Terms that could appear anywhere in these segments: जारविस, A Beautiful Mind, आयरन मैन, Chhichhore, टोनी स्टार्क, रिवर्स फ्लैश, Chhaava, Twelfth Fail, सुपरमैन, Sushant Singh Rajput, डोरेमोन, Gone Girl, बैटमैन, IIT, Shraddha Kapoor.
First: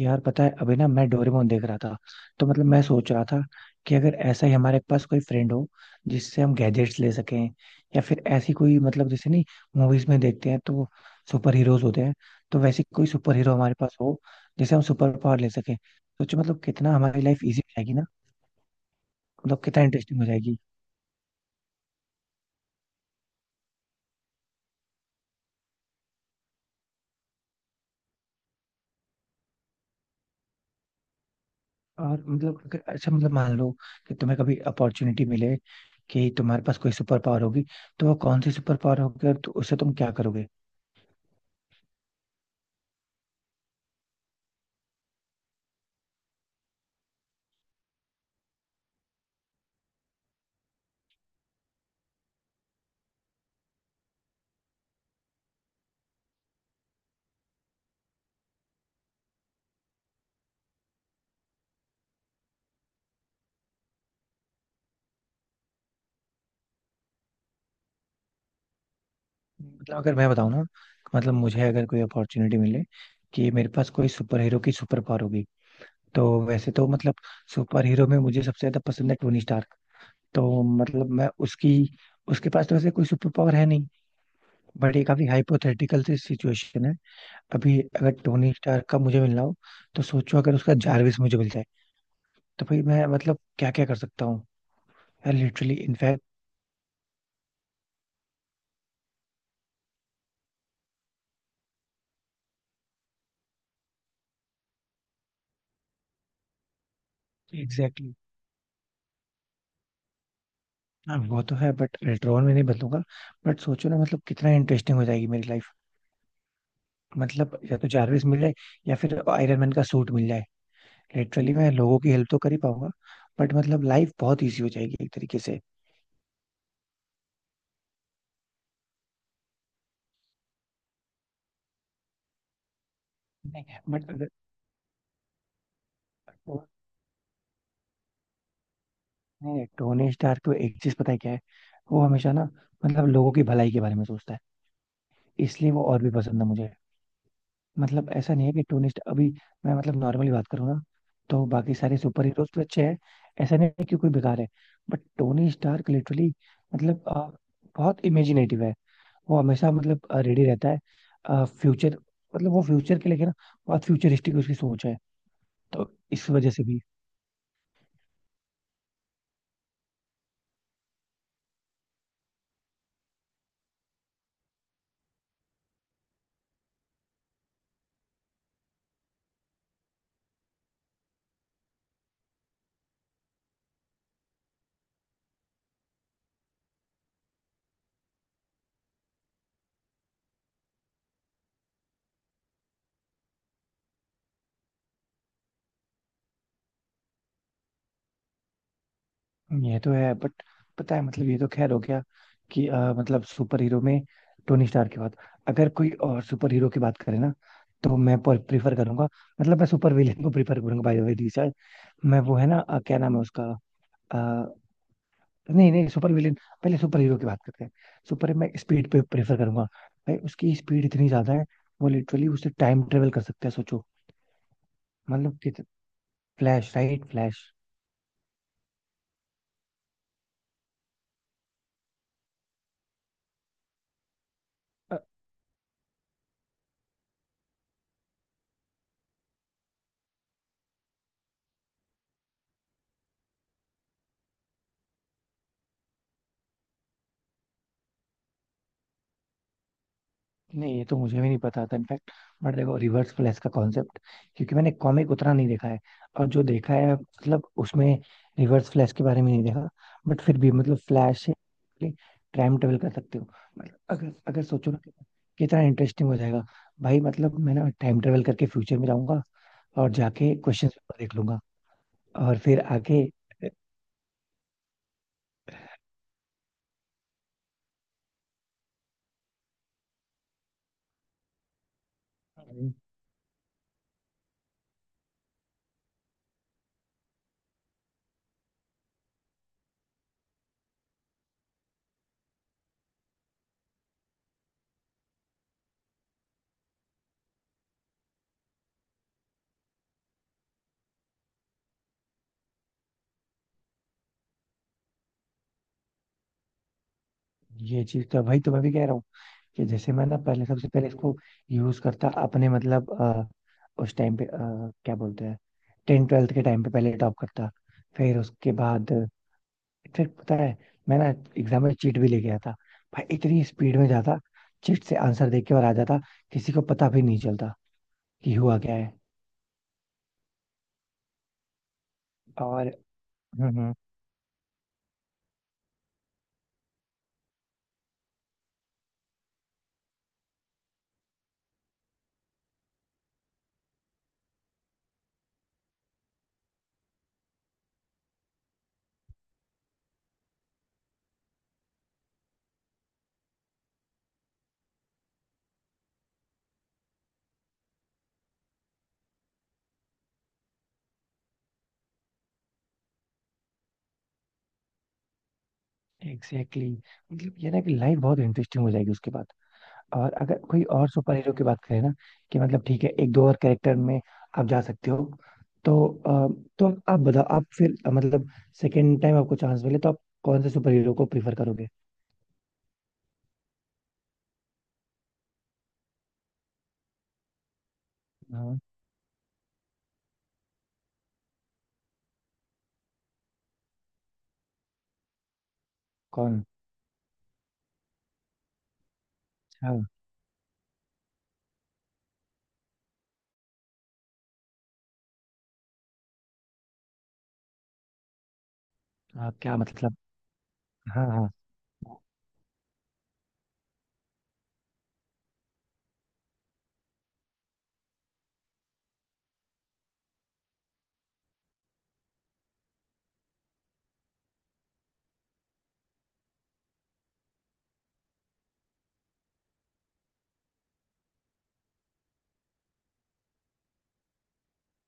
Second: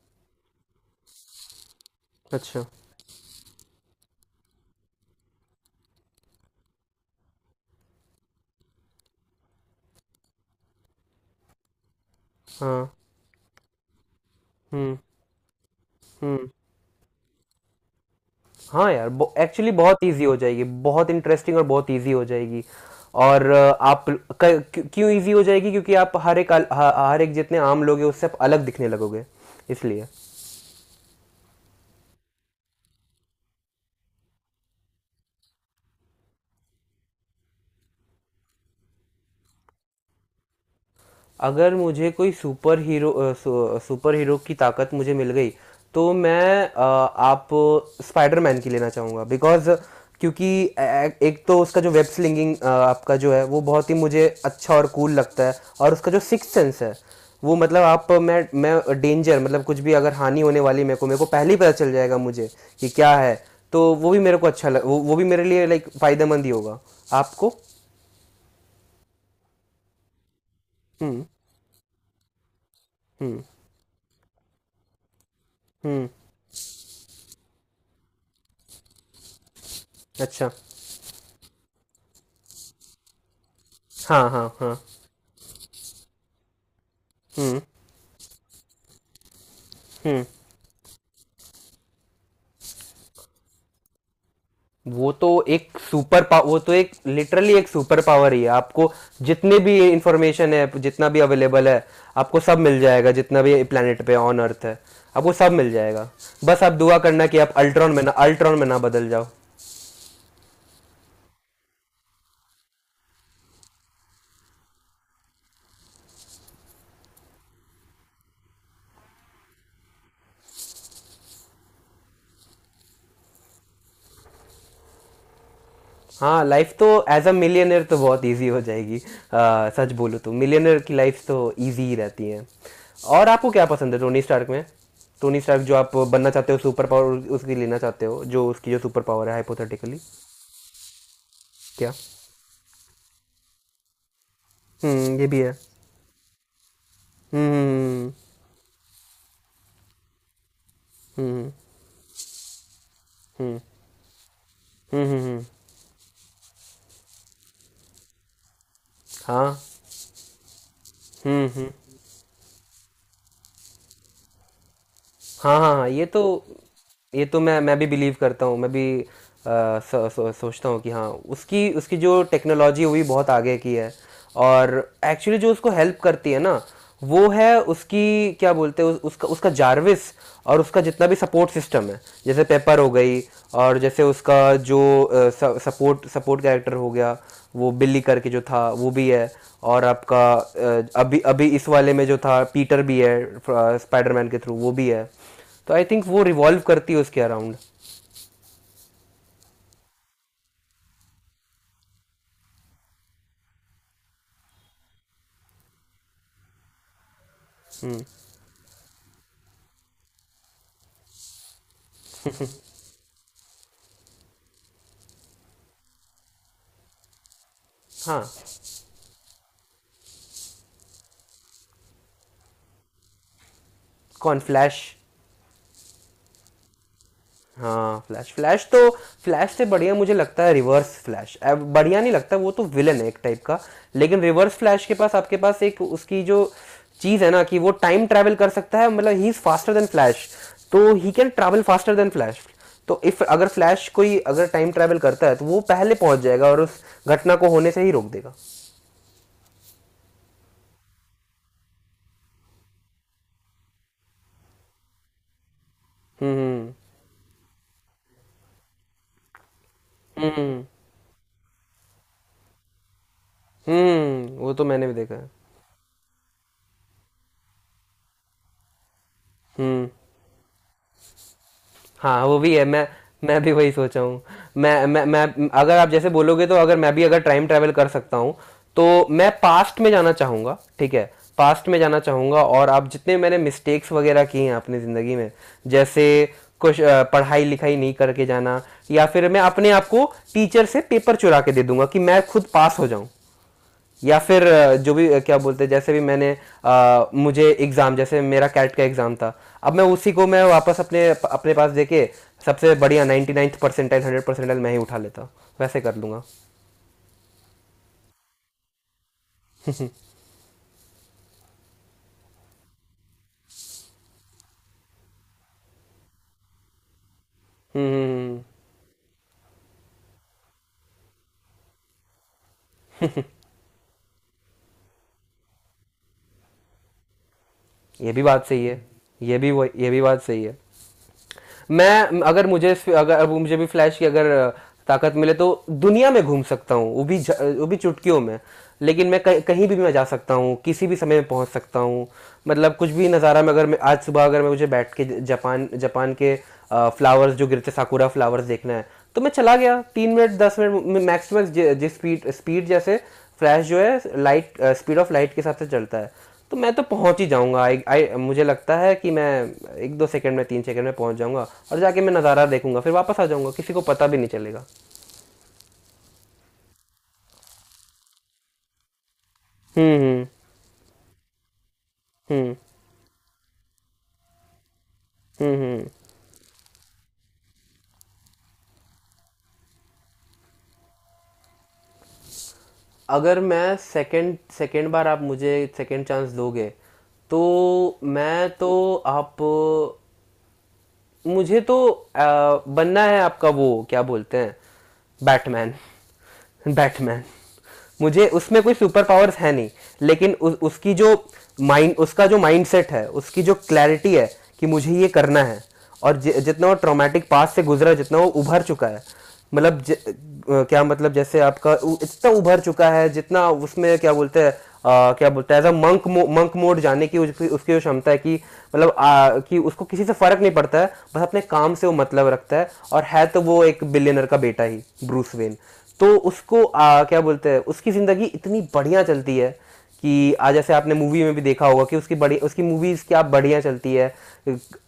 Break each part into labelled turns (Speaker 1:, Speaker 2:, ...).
Speaker 1: यार पता है अभी ना मैं डोरेमोन देख रहा था। तो
Speaker 2: अच्छा।
Speaker 1: मतलब मैं सोच रहा था कि अगर ऐसा ही हमारे पास कोई फ्रेंड हो जिससे हम गैजेट्स ले सकें या फिर ऐसी कोई मतलब जैसे नहीं मूवीज में देखते हैं तो सुपर हीरोज होते हैं। तो वैसे
Speaker 2: हाँ।
Speaker 1: कोई सुपर हीरो हमारे पास हो जिसे हम
Speaker 2: हुँ।
Speaker 1: सुपर पावर ले सकें। सोचो
Speaker 2: हुँ।
Speaker 1: मतलब कितना हमारी लाइफ इजी हो जाएगी ना।
Speaker 2: हाँ यार, ब
Speaker 1: मतलब
Speaker 2: एक्चुअली
Speaker 1: कितना
Speaker 2: बहुत
Speaker 1: इंटरेस्टिंग
Speaker 2: ईज़ी
Speaker 1: हो
Speaker 2: हो
Speaker 1: जाएगी।
Speaker 2: जाएगी, बहुत इंटरेस्टिंग और बहुत ईज़ी हो जाएगी। और आप क क्यों क्यों ईज़ी हो जाएगी क्योंकि आप हर एक अल ह हर एक जितने आम लोग हैं उससे आप अलग दिखने लगोगे, इसलिए।
Speaker 1: और मतलब अगर अच्छा मतलब मान लो कि तुम्हें कभी अपॉर्चुनिटी मिले कि तुम्हारे पास कोई सुपर पावर होगी, तो वो कौन सी सुपर पावर होगी और उससे तुम क्या करोगे?
Speaker 2: अगर मुझे कोई सुपर हीरो सुपर हीरो की ताकत मुझे मिल गई तो मैं अ, आप स्पाइडरमैन की लेना चाहूँगा बिकॉज़ क्योंकि एक तो उसका जो वेब स्लिंगिंग आपका जो है वो बहुत ही मुझे अच्छा और कूल लगता है। और उसका जो सिक्स सेंस है वो मतलब आप मैं डेंजर मतलब कुछ भी अगर हानि होने वाली मेरे को पहले ही पता चल जाएगा मुझे कि क्या है। तो वो भी मेरे को अच्छा लग वो भी मेरे लिए लाइक फ़ायदेमंद ही होगा आपको।
Speaker 1: मतलब अगर मैं बताऊं ना,
Speaker 2: हम्म।
Speaker 1: मतलब मुझे अगर कोई अपॉर्चुनिटी मिले
Speaker 2: हम्म।
Speaker 1: कि मेरे पास कोई सुपर हीरो की सुपर पावर होगी,
Speaker 2: हम्म।
Speaker 1: तो वैसे तो मतलब सुपर हीरो में मुझे सबसे ज्यादा पसंद है टोनी स्टार्क।
Speaker 2: अच्छा।
Speaker 1: तो मतलब मैं उसकी उसके पास तो वैसे कोई सुपर पावर है नहीं।
Speaker 2: हाँ हाँ हाँ।
Speaker 1: बट ये काफी हाइपोथेटिकल सी सिचुएशन है।
Speaker 2: हम्म
Speaker 1: अभी अगर टोनी स्टार्क का मुझे मिलना हो तो
Speaker 2: हम्म।
Speaker 1: सोचो अगर उसका जारविस मुझे मिल जाए तो भाई मैं मतलब क्या क्या कर सकता हूँ।
Speaker 2: वो तो
Speaker 1: यार लिटरली इनफैक्ट।
Speaker 2: वो तो एक लिटरली एक सुपर पावर ही है आपको। जितने भी इंफॉर्मेशन है जितना भी अवेलेबल है आपको सब मिल जाएगा। जितना भी प्लेनेट पे ऑन अर्थ है आपको सब मिल जाएगा। बस आप दुआ करना कि आप
Speaker 1: एग्जैक्टली।
Speaker 2: अल्ट्रॉन में ना बदल जाओ।
Speaker 1: हाँ वो तो है, बट लेटर ऑन में नहीं बदलूंगा। बट सोचो ना मतलब कितना इंटरेस्टिंग हो जाएगी मेरी लाइफ। मतलब या तो जारविस मिल जाए या फिर आयरन मैन का सूट मिल जाए। लिटरली मैं लोगों की हेल्प तो कर ही पाऊंगा। बट मतलब लाइफ बहुत इजी हो जाएगी एक तरीके से।
Speaker 2: हाँ लाइफ तो एज अ मिलियनर तो बहुत इजी हो जाएगी। सच बोलूँ तो मिलियनर की लाइफ तो इजी ही रहती है। और आपको
Speaker 1: नहीं।
Speaker 2: क्या पसंद है टोनी
Speaker 1: बट
Speaker 2: स्टार्क में? टोनी स्टार्क जो आप बनना चाहते हो सुपर पावर उसकी लेना चाहते हो जो उसकी जो सुपर पावर है
Speaker 1: नहीं,
Speaker 2: हाइपोथेटिकली।
Speaker 1: टोनी स्टार्क को एक चीज पता है क्या है।
Speaker 2: क्या?
Speaker 1: वो हमेशा ना मतलब लोगों की भलाई के बारे में सोचता है।
Speaker 2: हम्म, ये भी है।
Speaker 1: इसलिए वो और भी पसंद है मुझे।
Speaker 2: हम्म
Speaker 1: मतलब ऐसा नहीं है कि टोनी स्टार्क अभी, मैं मतलब नॉर्मली बात करूँ ना तो
Speaker 2: हम्म
Speaker 1: बाकी सारे सुपर हीरोज तो अच्छे हैं। ऐसा
Speaker 2: हम्म
Speaker 1: नहीं है कि कोई बेकार है। बट
Speaker 2: हम्म हम्म हम्म, हम्म,
Speaker 1: टोनी स्टार्क लिटरली मतलब बहुत इमेजिनेटिव है। वो
Speaker 2: हाँ।
Speaker 1: हमेशा मतलब रेडी रहता है
Speaker 2: हम्म।
Speaker 1: फ्यूचर। मतलब वो फ्यूचर के लेके ना बहुत फ्यूचरिस्टिक उसकी सोच है।
Speaker 2: हाँ हाँ हाँ,
Speaker 1: तो इस वजह से भी।
Speaker 2: ये तो मैं भी बिलीव करता हूँ। मैं भी सोचता हूँ कि हाँ उसकी उसकी जो टेक्नोलॉजी हुई बहुत आगे की है। और एक्चुअली जो उसको हेल्प करती है ना वो है उसकी क्या बोलते हैं उस, उसका उसका जार्विस। और उसका जितना भी सपोर्ट सिस्टम है जैसे पेपर हो गई और जैसे उसका जो सपोर्ट सपोर्ट कैरेक्टर हो गया वो बिल्ली करके जो था वो भी है। और आपका अभी अभी इस वाले में जो था पीटर भी है स्पाइडरमैन के थ्रू वो भी है। तो आई थिंक वो रिवॉल्व करती है उसके अराउंड।
Speaker 1: ये तो है, बट पता है मतलब ये तो खैर हो गया कि मतलब सुपर हीरो में टोनी स्टार की बात। अगर कोई और सुपर हीरो की बात करें ना तो मैं प्रीफर करूंगा। मतलब मैं सुपर विलेन को प्रीफर करूंगा बाय द वे। मैं वो है ना क्या नाम है उसका। नहीं नहीं, सुपर विलेन। पहले सुपर हीरो की बात करते हैं।
Speaker 2: हाँ।
Speaker 1: सुपर मैं स्पीड पे प्रेफर करूंगा। भाई उसकी स्पीड इतनी ज्यादा है। वो लिटरली उससे टाइम ट्रेवल कर सकता है। सोचो
Speaker 2: कौन, फ्लैश?
Speaker 1: मतलब कि फ्लैश, राइट, फ्लैश।
Speaker 2: हाँ फ्लैश। फ्लैश तो फ्लैश से बढ़िया मुझे लगता है रिवर्स फ्लैश। अब बढ़िया नहीं लगता, वो तो विलन है एक टाइप का। लेकिन रिवर्स फ्लैश के पास आपके पास एक उसकी जो चीज़ है ना कि वो टाइम ट्रैवल कर सकता है मतलब he is faster than Flash. तो he can travel faster than Flash. तो इफ अगर फ्लैश कोई अगर टाइम ट्रैवल करता है तो वो पहले पहुंच जाएगा और उस घटना को होने से ही रोक देगा।
Speaker 1: नहीं ये तो मुझे भी नहीं पता था इनफैक्ट। बट देखो रिवर्स फ्लैश का कॉन्सेप्ट, क्योंकि मैंने कॉमिक उतना नहीं देखा है। और जो
Speaker 2: हम्म
Speaker 1: देखा है मतलब उसमें रिवर्स फ्लैश के बारे में नहीं देखा। बट
Speaker 2: हम्म
Speaker 1: फिर भी
Speaker 2: हम्म
Speaker 1: मतलब फ्लैश से टाइम ट्रेवल कर सकते हो। मतलब अगर अगर
Speaker 2: वो तो
Speaker 1: सोचो ना
Speaker 2: मैंने भी देखा है।
Speaker 1: कितना इंटरेस्टिंग हो जाएगा। भाई मतलब मैं ना टाइम ट्रेवल करके फ्यूचर में जाऊंगा
Speaker 2: हम्म।
Speaker 1: और जाके क्वेश्चन पेपर देख लूंगा।
Speaker 2: हाँ
Speaker 1: और
Speaker 2: वो भी
Speaker 1: फिर
Speaker 2: है। मैं
Speaker 1: आके,
Speaker 2: मैं भी वही सोचा हूँ। मैं अगर आप जैसे बोलोगे तो अगर मैं भी अगर टाइम ट्रैवल कर सकता हूँ तो मैं पास्ट में जाना चाहूँगा। ठीक है, पास्ट में जाना चाहूँगा और आप जितने मैंने मिस्टेक्स वगैरह किए हैं अपनी ज़िंदगी में जैसे कुछ पढ़ाई लिखाई नहीं करके जाना, या फिर मैं अपने आप को टीचर से पेपर चुरा के दे दूंगा कि मैं खुद पास हो जाऊं। या फिर जो भी क्या बोलते हैं जैसे भी मैंने मुझे एग्ज़ाम जैसे मेरा कैट का एग्ज़ाम था। अब मैं उसी को मैं वापस अपने अपने पास देके सबसे बढ़िया 99th परसेंटाइल 100 परसेंटाइल मैं ही उठा लेता हूँ, वैसे कर लूँगा।
Speaker 1: ये चीज तो भाई, तो मैं भी कह रहा हूँ कि जैसे मैं ना पहले सबसे पहले इसको यूज करता अपने मतलब उस टाइम पे क्या बोलते हैं, टेन ट्वेल्थ के टाइम पे पहले टॉप करता।
Speaker 2: हम्म
Speaker 1: फिर
Speaker 2: हम्म, हम्म।
Speaker 1: उसके बाद, फिर पता है, मैं ना एग्जाम में चीट भी ले गया था। भाई इतनी स्पीड में जाता, चीट से आंसर देख के और आ जाता। किसी को पता भी नहीं चलता
Speaker 2: ये भी
Speaker 1: कि
Speaker 2: बात
Speaker 1: हुआ
Speaker 2: सही
Speaker 1: क्या
Speaker 2: है।
Speaker 1: है।
Speaker 2: ये भी बात सही है। मैं अगर
Speaker 1: और
Speaker 2: मुझे अगर अब मुझे भी
Speaker 1: हम्म
Speaker 2: फ्लैश की अगर ताकत मिले तो दुनिया में घूम सकता हूँ वो भी वो भी चुटकियों में। लेकिन मैं कहीं कहीं भी मैं जा सकता हूँ किसी भी समय में पहुँच सकता हूँ। मतलब कुछ भी नज़ारा में, अगर मैं आज सुबह अगर मैं मुझे बैठ के जापान जापान के फ्लावर्स जो गिरते साकुरा फ्लावर्स देखना है तो मैं चला गया 3 मिनट, 10 मिनट मैक्स मैक्स। जिस स्पीड स्पीड जैसे फ्लैश जो है लाइट स्पीड ऑफ लाइट के हिसाब से चलता है तो मैं तो पहुंच ही जाऊंगा। आई आई मुझे लगता है कि मैं एक दो सेकंड में 3 सेकंड में पहुंच जाऊंगा और जाके मैं नज़ारा देखूंगा फिर वापस आ जाऊंगा किसी को पता भी नहीं चलेगा।
Speaker 1: Exactly, exactly. मतलब ये ना कि लाइफ बहुत इंटरेस्टिंग हो जाएगी उसके बाद।
Speaker 2: हम्म
Speaker 1: और
Speaker 2: हम्म
Speaker 1: अगर कोई और सुपर हीरो की बात करें ना कि
Speaker 2: हम्म
Speaker 1: मतलब ठीक है एक दो और कैरेक्टर में आप जा सकते हो।
Speaker 2: हम्म।
Speaker 1: तो
Speaker 2: हम्म।
Speaker 1: तो आप बताओ, आप फिर मतलब सेकेंड टाइम आपको चांस मिले तो आप कौन से सुपर हीरो को प्रीफर करोगे?
Speaker 2: अगर मैं सेकंड सेकंड बार आप मुझे सेकंड चांस दोगे तो मैं
Speaker 1: हाँ।
Speaker 2: तो आप मुझे तो बनना है आपका वो क्या बोलते हैं बैटमैन।
Speaker 1: कौन?
Speaker 2: बैटमैन। मुझे उसमें कोई सुपर पावर्स है नहीं
Speaker 1: अच्छा।
Speaker 2: लेकिन उ, उसकी जो माइंड उसका जो माइंडसेट है उसकी जो क्लैरिटी है कि मुझे ये करना है। और जितना वो ट्रॉमेटिक पास से गुजरा जितना वो उभर चुका है।
Speaker 1: हाँ, क्या
Speaker 2: मतलब
Speaker 1: मतलब।
Speaker 2: क्या
Speaker 1: हाँ
Speaker 2: मतलब
Speaker 1: हाँ।
Speaker 2: जैसे इतना उभर चुका है जितना उसमें क्या बोलते हैं अ, क्या बोलते हैं एज अ मंक मोड जाने की उसकी उसकी जो क्षमता है कि मतलब कि उसको किसी से फर्क नहीं पड़ता है बस अपने काम से वो मतलब रखता है। और है तो वो एक बिलियनर का बेटा ही, ब्रूस वेन। तो उसको क्या बोलते हैं उसकी ज़िंदगी इतनी बढ़िया चलती है कि आज जैसे आपने मूवी में भी देखा होगा कि उसकी मूवीज क्या बढ़िया चलती है।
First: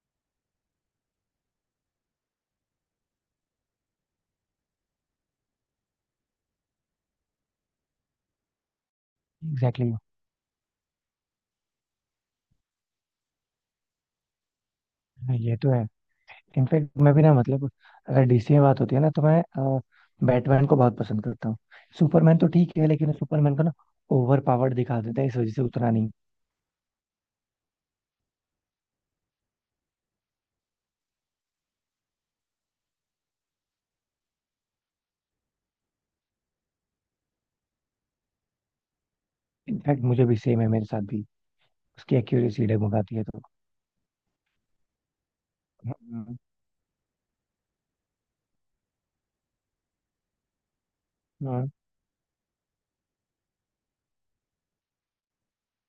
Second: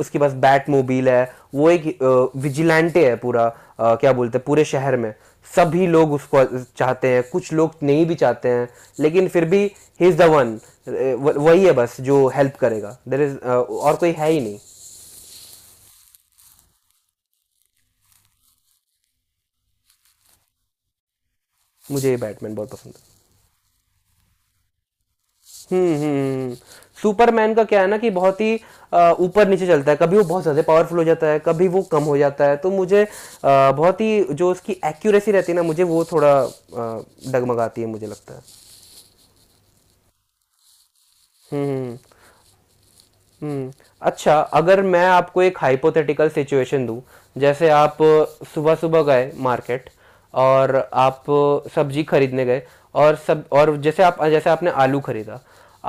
Speaker 2: उसके पास बैट मोबाइल है, वो एक विजिलेंटे है पूरा क्या बोलते हैं पूरे शहर में सभी लोग उसको चाहते हैं, कुछ लोग नहीं भी चाहते हैं लेकिन फिर भी
Speaker 1: exactly,
Speaker 2: he is the one. वही है बस जो हेल्प करेगा, देर इज और कोई है ही नहीं।
Speaker 1: exactly, ये तो है। इनफैक्ट मैं भी ना मतलब, अगर डीसी में बात होती है ना तो मैं बैटमैन को बहुत पसंद करता हूँ।
Speaker 2: मुझे ये
Speaker 1: सुपरमैन तो
Speaker 2: बैटमैन बहुत
Speaker 1: ठीक है
Speaker 2: पसंद है।
Speaker 1: लेकिन सुपरमैन को ना ओवर पावर्ड दिखा देते हैं, इस वजह से उतना नहीं।
Speaker 2: हम्म। सुपरमैन का क्या है ना कि बहुत ही ऊपर नीचे चलता है, कभी वो बहुत ज़्यादा पावरफुल हो जाता है कभी वो कम हो जाता है। तो मुझे बहुत ही जो उसकी एक्यूरेसी रहती है ना मुझे वो थोड़ा डगमगाती है मुझे लगता है।
Speaker 1: इनफैक्ट मुझे भी सेम है, मेरे साथ भी।
Speaker 2: हम्म हम्म,
Speaker 1: उसकी
Speaker 2: हम्म।
Speaker 1: एक्यूरेसी डगमगाती है तो।
Speaker 2: हम्म। अच्छा अगर मैं आपको एक हाइपोथेटिकल
Speaker 1: हाँ
Speaker 2: सिचुएशन दूं। जैसे आप सुबह सुबह गए मार्केट, और आप
Speaker 1: हाँ
Speaker 2: सब्जी खरीदने गए और सब और जैसे आप जैसे आपने आलू खरीदा।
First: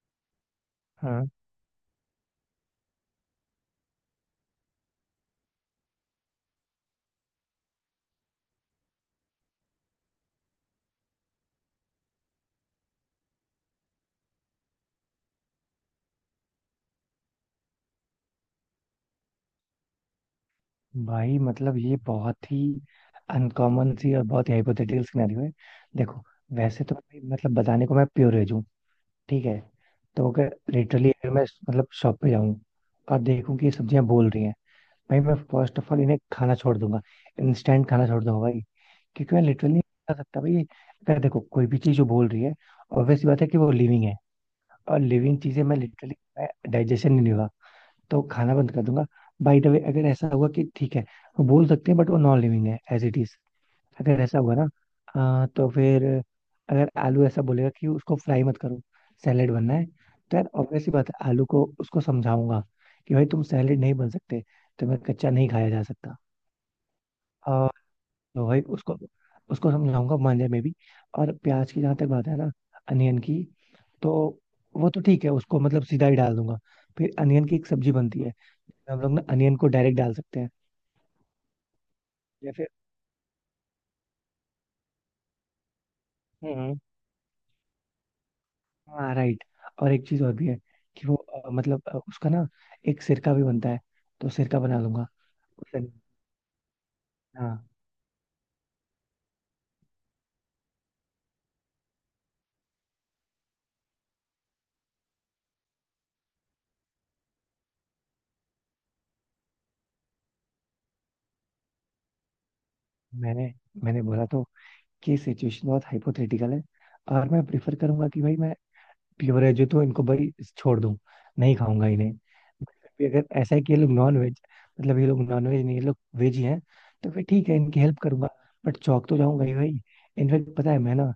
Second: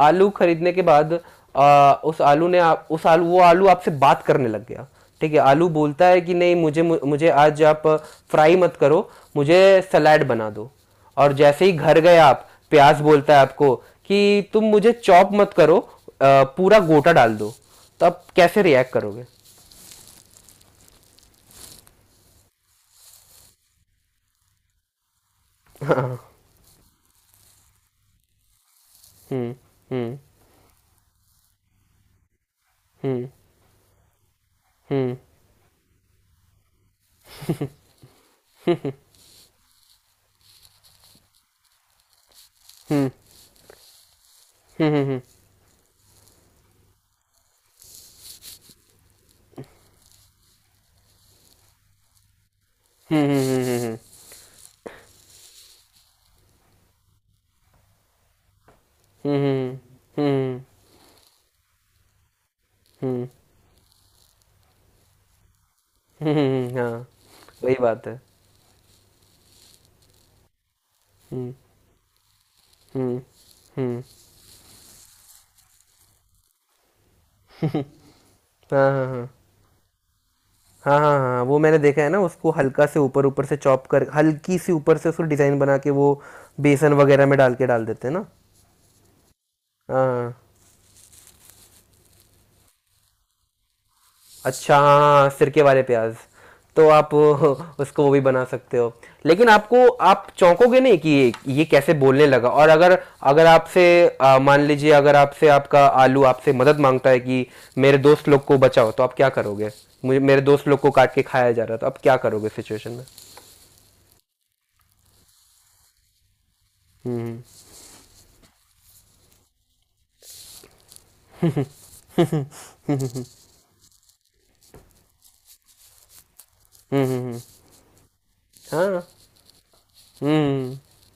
Speaker 2: आलू खरीदने के बाद
Speaker 1: हाँ।
Speaker 2: उस आलू ने आप उस आलू वो आलू आपसे बात करने लग गया। ठीक है, आलू बोलता है कि नहीं मुझे मुझे आज आप फ्राई मत करो, मुझे सलाड बना दो। और जैसे ही घर गए आप प्याज बोलता है आपको कि तुम मुझे चॉप मत करो पूरा गोटा डाल दो। तो आप कैसे रिएक्ट करोगे?
Speaker 1: भाई मतलब ये बहुत ही अनकॉमन सी और बहुत ही हाइपोथेटिकल सिनेरियो है। देखो, वैसे तो भाई मतलब बताने को मैं प्योरेज हूँ। ठीक
Speaker 2: हम्म
Speaker 1: है।
Speaker 2: हम्म
Speaker 1: तो अगर लिटरली, अगर मैं मतलब शॉप पे जाऊँ और
Speaker 2: हम्म
Speaker 1: देखूँ कि ये सब्जियां बोल रही हैं,
Speaker 2: हम्म
Speaker 1: भाई मैं फर्स्ट ऑफ ऑल इन्हें खाना छोड़ दूंगा। इंस्टेंट खाना छोड़ दूंगा भाई। क्योंकि मैं लिटरली नहीं खा सकता भाई। अगर देखो कोई भी चीज जो बोल रही है,
Speaker 2: हम्म
Speaker 1: ऑब्वियस बात है कि वो लिविंग है। और
Speaker 2: हम्म
Speaker 1: लिविंग चीजें मैं लिटरली, डाइजेशन नहीं होगा। तो खाना बंद कर दूंगा। बाय द वे, अगर ऐसा हुआ कि ठीक है वो बोल सकते हैं बट वो नॉन लिविंग है as it
Speaker 2: hmm
Speaker 1: is.
Speaker 2: Hmm hmm hmm hmm hmm hmm,
Speaker 1: अगर ऐसा हुआ ना, तो फिर अगर आलू ऐसा बोलेगा कि उसको फ्राई मत करो, सैलेड बनना है, तो यार
Speaker 2: हम्म,
Speaker 1: ऑब्वियस ही बात है, आलू को उसको समझाऊंगा कि
Speaker 2: हम्म,
Speaker 1: भाई तुम सैलेड नहीं बन सकते। तुम्हें कच्चा नहीं खाया जा सकता।
Speaker 2: हाँ।
Speaker 1: और
Speaker 2: वही बात है।
Speaker 1: तो भाई उसको उसको समझाऊंगा, मान जाए मे भी। और
Speaker 2: हम्म
Speaker 1: प्याज की जहां तक बात है ना,
Speaker 2: हम्म
Speaker 1: अनियन की।
Speaker 2: हम्म।
Speaker 1: तो वो तो ठीक है, उसको मतलब सीधा ही डाल दूंगा। फिर अनियन की एक सब्जी बनती है।
Speaker 2: हाँ
Speaker 1: हम लोग ना
Speaker 2: हाँ
Speaker 1: अनियन को डायरेक्ट डाल सकते हैं।
Speaker 2: हाँ हाँ हाँ, हाँ वो मैंने देखा है ना उसको
Speaker 1: या फिर
Speaker 2: हल्का से ऊपर ऊपर से चॉप कर, हल्की सी ऊपर से उसको डिज़ाइन बना के वो
Speaker 1: हम्म
Speaker 2: बेसन वगैरह में डाल के डाल देते हैं ना।
Speaker 1: हाँ राइट। और
Speaker 2: हाँ
Speaker 1: एक चीज
Speaker 2: हाँ,
Speaker 1: और भी है कि वो मतलब उसका ना एक सिरका भी बनता है। तो सिरका
Speaker 2: अच्छा
Speaker 1: बना लूंगा
Speaker 2: हाँ सिरके
Speaker 1: उससे।
Speaker 2: वाले प्याज। तो आप
Speaker 1: हाँ।
Speaker 2: उसको वो भी बना सकते हो। लेकिन आपको आप चौंकोगे नहीं कि ये कैसे बोलने लगा? और अगर अगर आपसे आ, मान लीजिए अगर आपसे आपका आलू आपसे मदद मांगता है कि मेरे दोस्त लोग को बचाओ तो आप क्या करोगे? मुझे मेरे दोस्त लोग को काट के खाया जा रहा है तो आप क्या करोगे सिचुएशन में?
Speaker 1: मैंने मैंने बोला तो कि सिचुएशन बहुत हाइपोथेटिकल है। और
Speaker 2: हम्म
Speaker 1: मैं प्रिफर करूंगा कि भाई मैं प्योर वेज हूं, तो इनको भाई छोड़ दूं। नहीं खाऊंगा इन्हें। फिर अगर ऐसा है कि ये लोग नॉन वेज, मतलब ये लोग नॉन वेज नहीं, ये लोग वेज ही हैं।
Speaker 2: हम्म
Speaker 1: तो
Speaker 2: हम्म
Speaker 1: फिर
Speaker 2: हम्म, हम्म।
Speaker 1: ठीक है इनकी हेल्प करूंगा। बट
Speaker 2: हाँ।
Speaker 1: चौक तो जाऊंगा ही भाई।
Speaker 2: हम्म
Speaker 1: इनफेक्ट पता
Speaker 2: हम्म।
Speaker 1: है, मैं ना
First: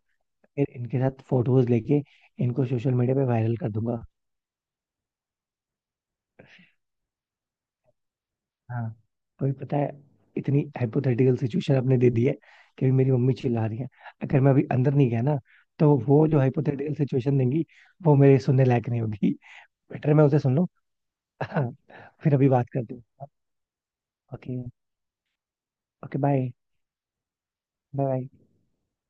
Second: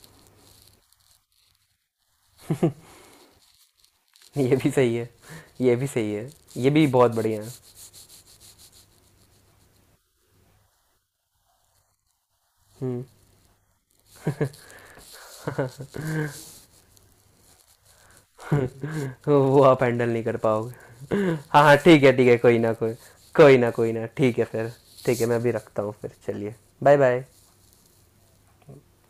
Speaker 1: फिर इनके साथ फोटोज लेके इनको सोशल मीडिया पे वायरल कर दूंगा।
Speaker 2: ये भी सही है। ये भी सही है। ये भी बहुत बढ़िया है।
Speaker 1: हाँ। कोई पता है, इतनी हाइपोथेटिकल सिचुएशन आपने दे दी है कि
Speaker 2: हम्म।
Speaker 1: मेरी मम्मी चिल्ला रही है। अगर मैं अभी अंदर नहीं गया ना, तो वो जो हाइपोथेटिकल सिचुएशन देंगी वो मेरे सुनने लायक नहीं होगी।
Speaker 2: तो वो आप हैंडल
Speaker 1: बेटर
Speaker 2: नहीं
Speaker 1: मैं
Speaker 2: कर
Speaker 1: उसे सुन लूं।
Speaker 2: पाओगे। हाँ हाँ ठीक है, ठीक
Speaker 1: फिर
Speaker 2: है
Speaker 1: अभी
Speaker 2: कोई
Speaker 1: बात
Speaker 2: ना कोई,
Speaker 1: करते हैं।
Speaker 2: कोई ना कोई ना, ठीक है
Speaker 1: ओके।
Speaker 2: फिर। ठीक है मैं अभी रखता हूँ फिर,
Speaker 1: ओके बाय।
Speaker 2: चलिए। Bye bye.
Speaker 1: Bye bye.